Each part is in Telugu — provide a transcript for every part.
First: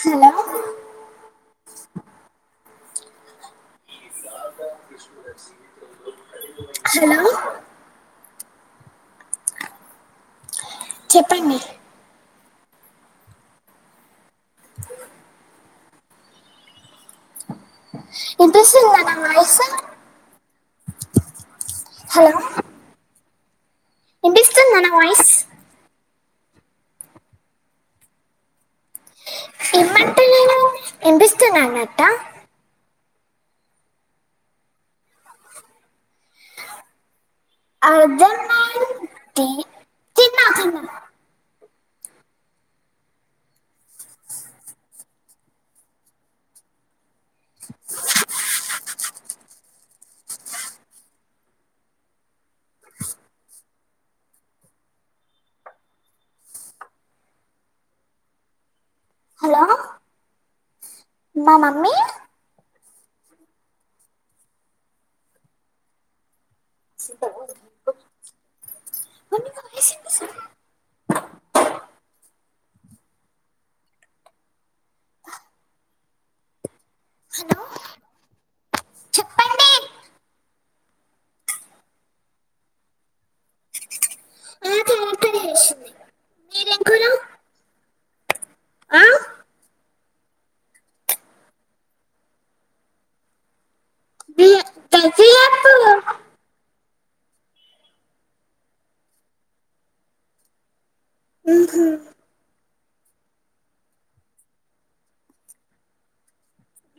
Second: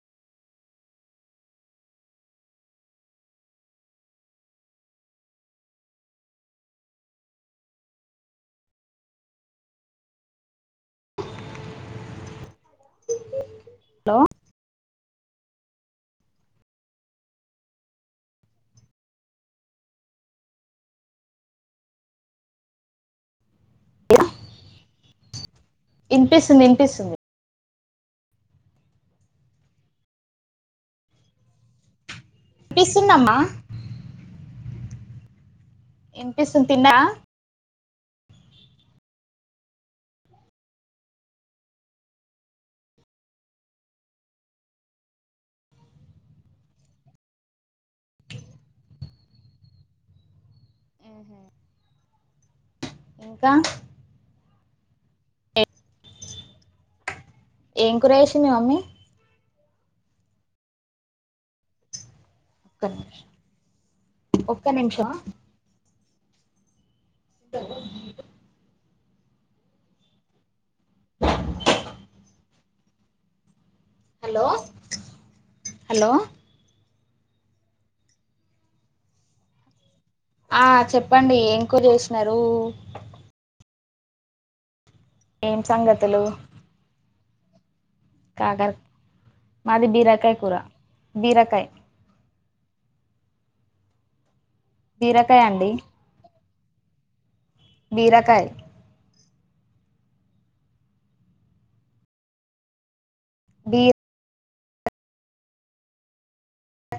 హలో హలో చెప్పండి హలో వినిపిస్తుందా నా వాయిస్ హలో వినిపిస్తుంది నా వాయిస్ వినిపిస్తుంది వినిపిస్తుంది ఎనిపిస్తున్నాన్న అట్ట వినిపిస్తుంమ్మ ఎనిపిస్తు తిన్నా అ జన్మ ఆహ ఇంకా ఏం కూర చేసింది మీ మమ్మీ హలో మా మమ్మీ ఒక్క నిమిషం ఒక్క నిమిషం వాయిస్ హలో హలో హలో చెప్పండి ఆ చెప్పండి ఎం కూర చేసినారు ఆ కరెక్ట్ ఏం చేసింది సంగతులు మీరేం కూర కాకర్ ఆ మాది బీరకాయ కూర బీరకాయ బియ్య బీరకాయ అండి దద్దోజనపు బీరకాయ బి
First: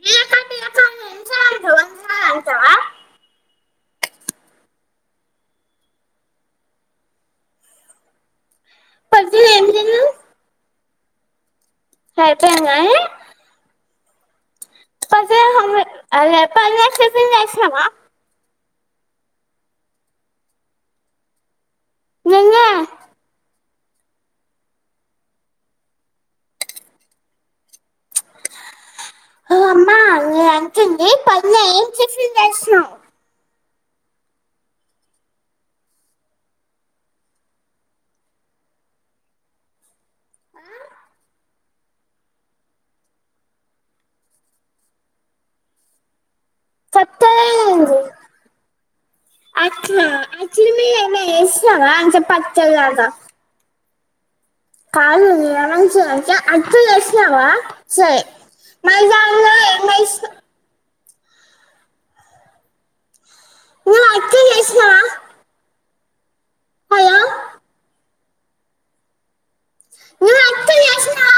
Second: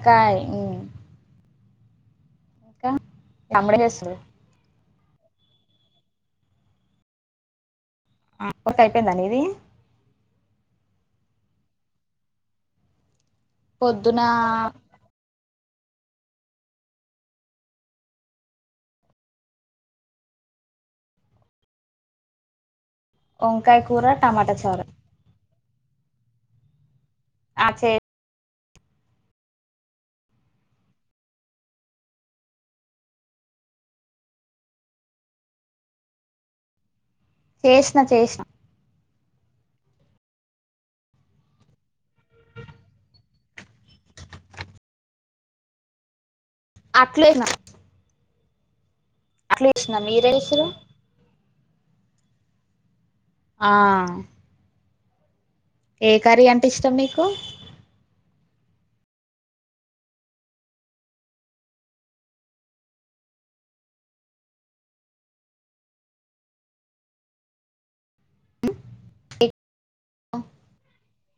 బియ్య కట్టు మ్ ఏం చారు అంటావా ఇంకా తమ్ముడు ఏం చేస్తుండు ఆ కొత్ అయిపోయింద నిది పొద్దున ఏం తిన్నావు సరిపోఇంది కని పొద్దున అదే పక్షషమా నిన్నే వంకాయ కూర టమాటా చరు అ చే అంటంది పద్నా ఏం చె చేసా చేసిన చేసిన సత్త అట్లేసిన అట్లా చేసిన అట్నా మీరే చేసిరు అక్చ్చుఅల్లి మీరు ఏమన్న చేస్తనవా అచ్ పచ్చళ్ళగ ఆ కాదు నీను ఏమంటున్న ఏ అంటే కర్రీ అచ్చే ఇష్టం మీకు చేసినవా సే మసలలో ఏమేస్తావ్ నువ్ అట్లు చేసినవా ఎ నువ్వు అట్లు చేసినావా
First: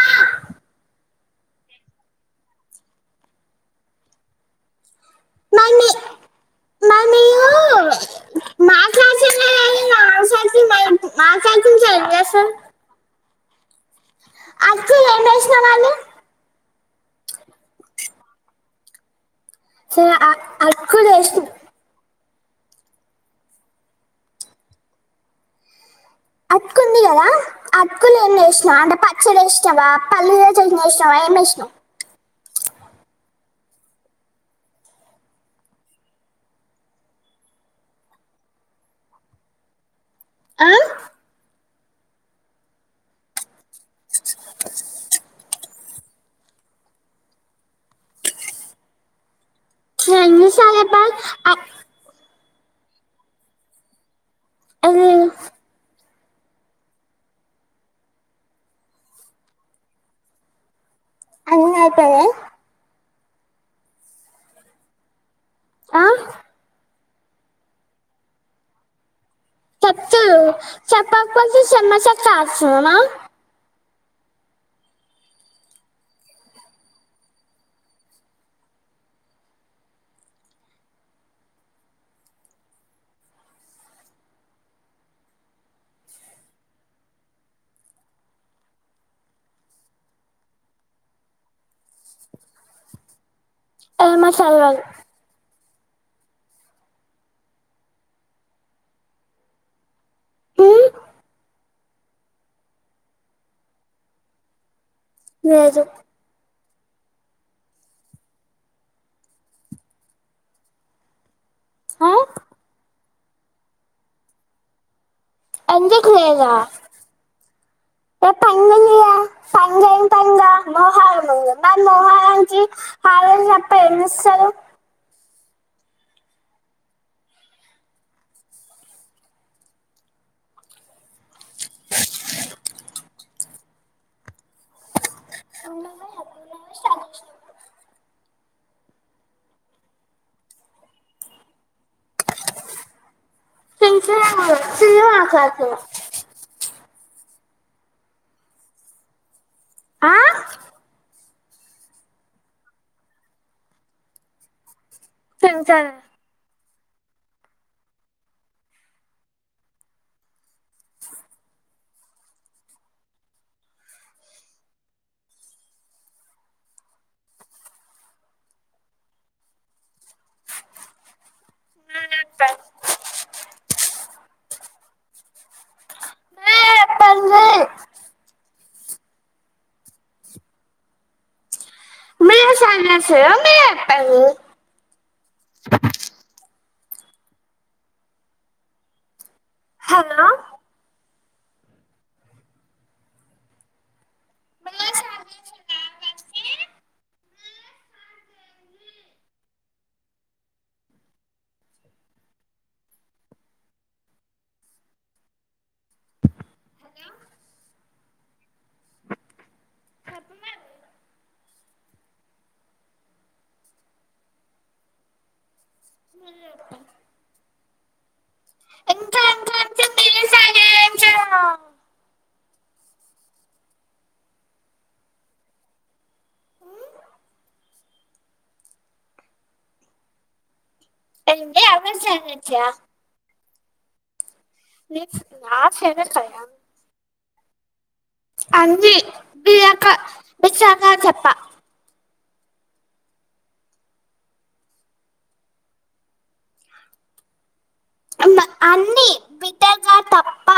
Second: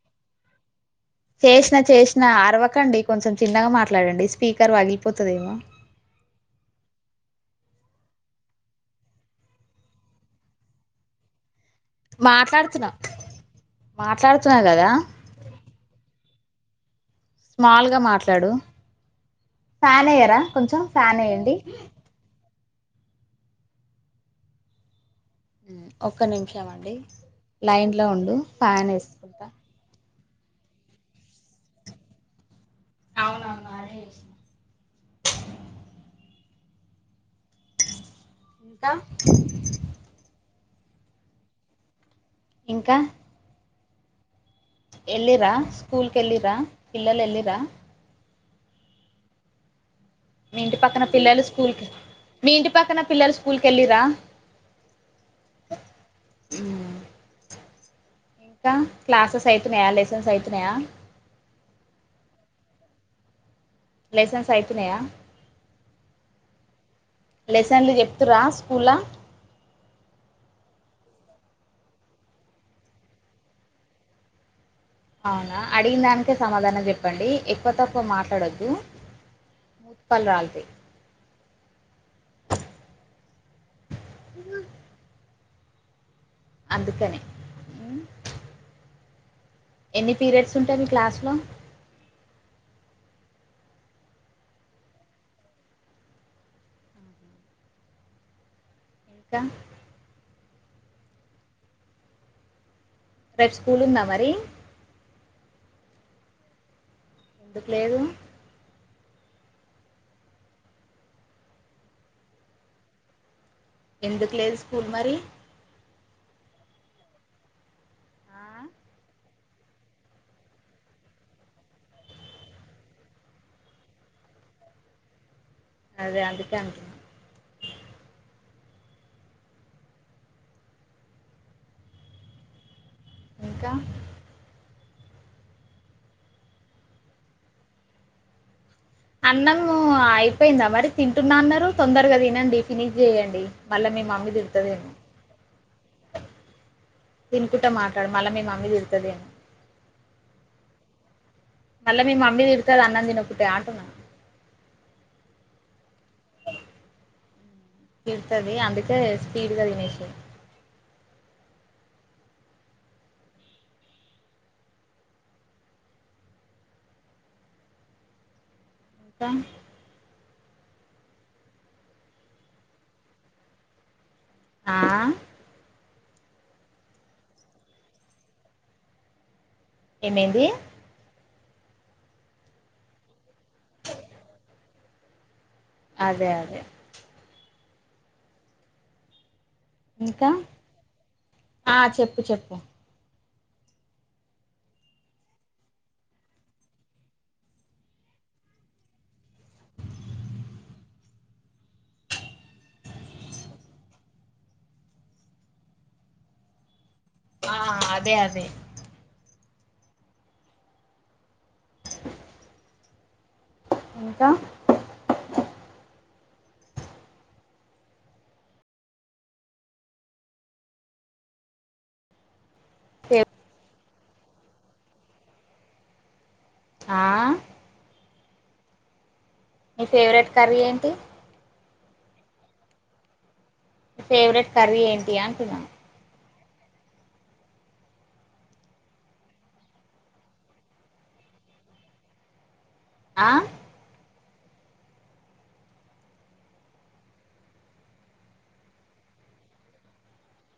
చేసినా చేసినా అరవకండి కొంచెం చిన్నగా మాట్లాడండి స్పీకర్ పగిలి పోతదేమో మమ్మీ మరియు [unintelligible] చేస్తారు మాట్లాడుతున్నా మాట్లాడుతున్నా కదా అక్కు ఏం చేసిన వాళ్ళు స్మాల్గా మాట్లాడు ఫ్యాన్ సరే ఎయ్యరా కొంచెం అక్కులు ఫ్యాన్ వేసిన ఎయండి అ అకుంది కదా లో అటుకులు ఏం ఉండు వేసినా ఫ్యాన్ అంటే పచ్చడి వేసుకుంటా ఏసీనవా పల్ మచ్ ఏశినవా ఎం ఏషినవ్ అవునవును అదే ఏశిన ఇంకా ఆ ఇంకా ఎల్లిర్ర స్కూల్ కేళ్ళిర్రా పిల్లలు ఎళ్లిర్ర ఎన్ని మీ సార్లు ఇంటి పక్కన చెప్పాలి? పిల్లలు అ- స్కూల్ క్ మీ ఇంటి పక్కన పిల్లలు స్కూల్ కేల్లిర్ర అది మ్ ఇంకా క్లాసెస్ అయితున్నాయా లెసన్స్ అయితున్నాయా అన్ని అయిపోనయ్ లైసెన్స్ అయితునాయా? ఆ లెసన్లు చెప్తుార స్కూల? తత్ చెప్పప్ప చెమ్మచ కాసమా అవునా అడిగిన దానికే సమాధానం చెప్పండి. ఎక్కువ తక్కువ మాట్లాడొద్దు. మూ పల్ రాలతాయ్ హ అందుకనే ఎన్ని పీరియడ్స్ ఉంటాయి మీ క్లాస్లో? ఏమా చల్వాలు ఇంకా ఊ రేపు స్కూల్ ఉందా మరి? లేేదు ఎందుకు లేదు? హా ఎందుకు లేదు స్కూల్ మరి? ఎందుకు లేద ఏ ఆ, పంగలియ పంగే పంగా మోహాల మోహాలనికి పాలప్ప ఏం ఇస్తారు అదే అందుకే అంటున్న ఇంకా [inaudible] అన్నం అయిపోయిందా మరి తింటున్నా అన్నారు తొందరగా తినండి ఫినిష్ చేయండి. మళ్ళా మీ మమ్మీ తిడుతదేమో తినుకుంటా మాట్లాడు మళ్ళా మీ మమ్మీ తిడుతుదేమొ ఆ మళ్ళా మీ మమ్మీ తిడుతాది అన్నం తినకపొతే అంటున్నా. పెంచారు ఏంటవి అందుకే స్పీడ్ గా తినేసింది. ఇంక నా నాంత ఆ ఆ ఎప్పంది ఏందెంది మియా సన్నాసయ మీరే ఎప్పారు. చెప్పాలి హలో ఇంకా ఆ చెప్పు చెప్పు హలో ఆ అదే అదే కర్మ ఇంకా మప్ప ఇంకా ఇంకా [unintelligible] ఎం చేయాలో చే ఆ మీ ఫేవరెట్ కర్రీ ఏంటి ఏందీ ఏమైజాన్ నుంచా ఫేవరెట్ కర్రీ ఏంటి అంటున్నా నా సరే కదా అంది బిరకయ్ నిజముగా చెప్ప ఆ అన్ని బిడగా తప్ప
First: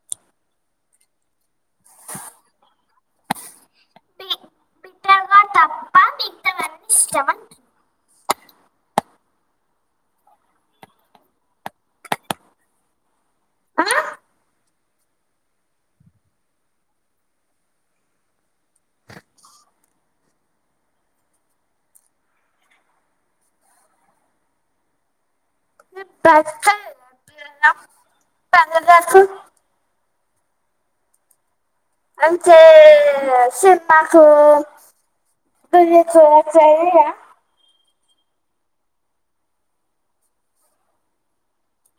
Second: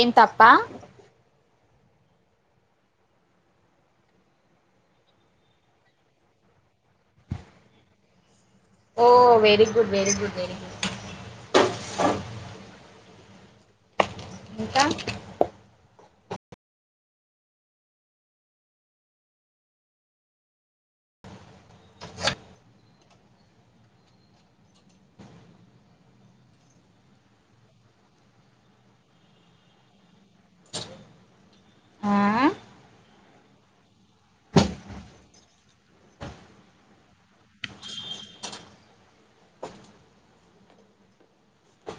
ఎం తప్ప బి- [unintelligible] తప్ప మిగతవన్ని ఇష్టమన్ ఓ very good very good very good ఆ ఇంకా [unintelligible] ఆ అంటే సినిమాకు తజ చోర చ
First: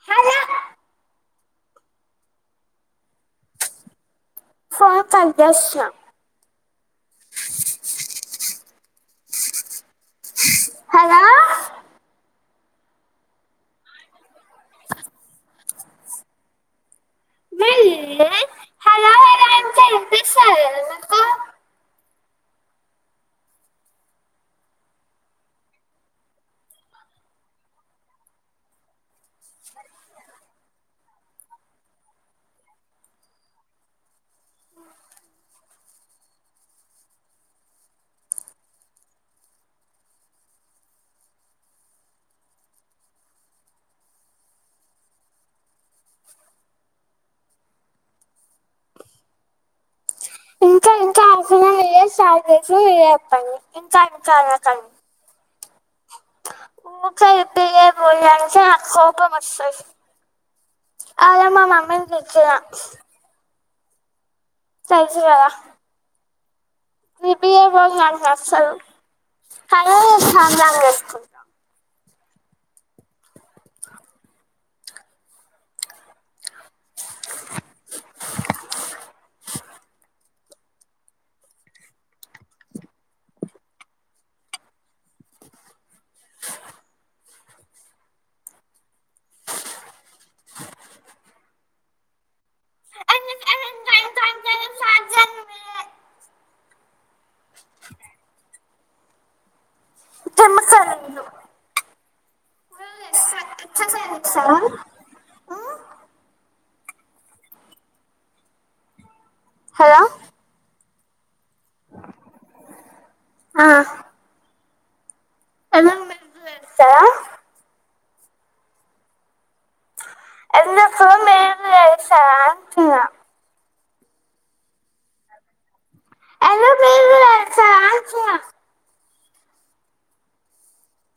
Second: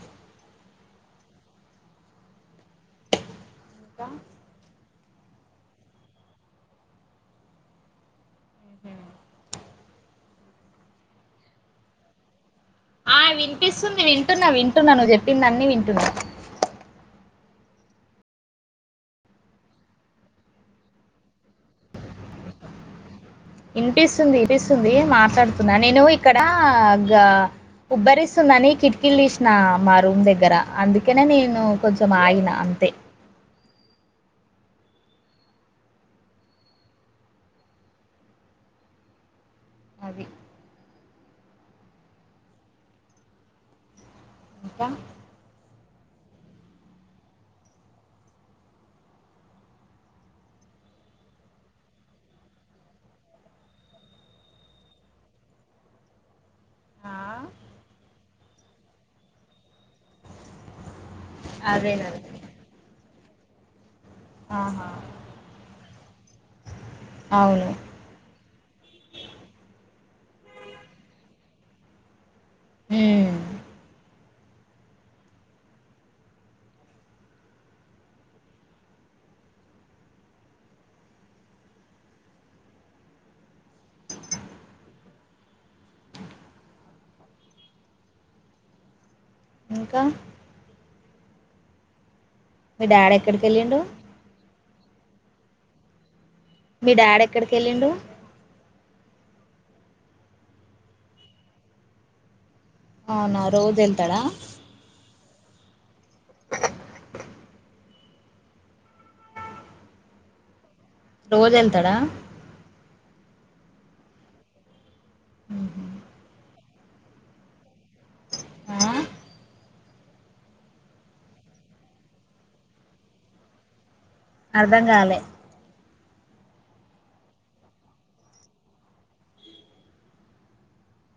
హలో ఇంకా ఫోన్ కట్ చేస్తున్న హలో ఆ వినిపిస్తుంది వింటున్నా వింటున్నా నువ్వు చెప్పిందన్నిీ వింటున్నా హలో అని అంటే వినిపిస్తా లేదా నీకు ఇనిపిస్తుంది ఇనిపిస్తుంది మాట్లాడుతున్నా నేను ఇక్కడ ఆ గ ఉబ్బరిస్తుందని కిటికీలు ఇసిన మా రూమ్ దగ్గర అందుకనే నేను కొంచెం ఆగిన అంతే అది ఇంకా [unintelligible] ఇంకా ఇంకా అనకండి ఆ, ఊకె [unintelligible] అంటే నాకు కోపం వస్తది [unintelligible] మా మమ్మీని అదేనా గిచ్చిన ఆహా తెలుసు కదా అవును అసలు కని [unintelligible] ఉమ్. ఇంకా మీ డాడీ ఎక్కడికేళ్ళిండు మీ డాడీ ఎక్కడికేల్లిండు జమ్మసాలి ఎల్లిండు అవునా రోజు వెళ్తాడా హలో రోజె ళ్తాడా ఆ ఉహు. అలా ఆ చేస్తారా అంటున్నా అర్ధం కాలె ఎందుకు మీరు చేస్తారా అంటున్నా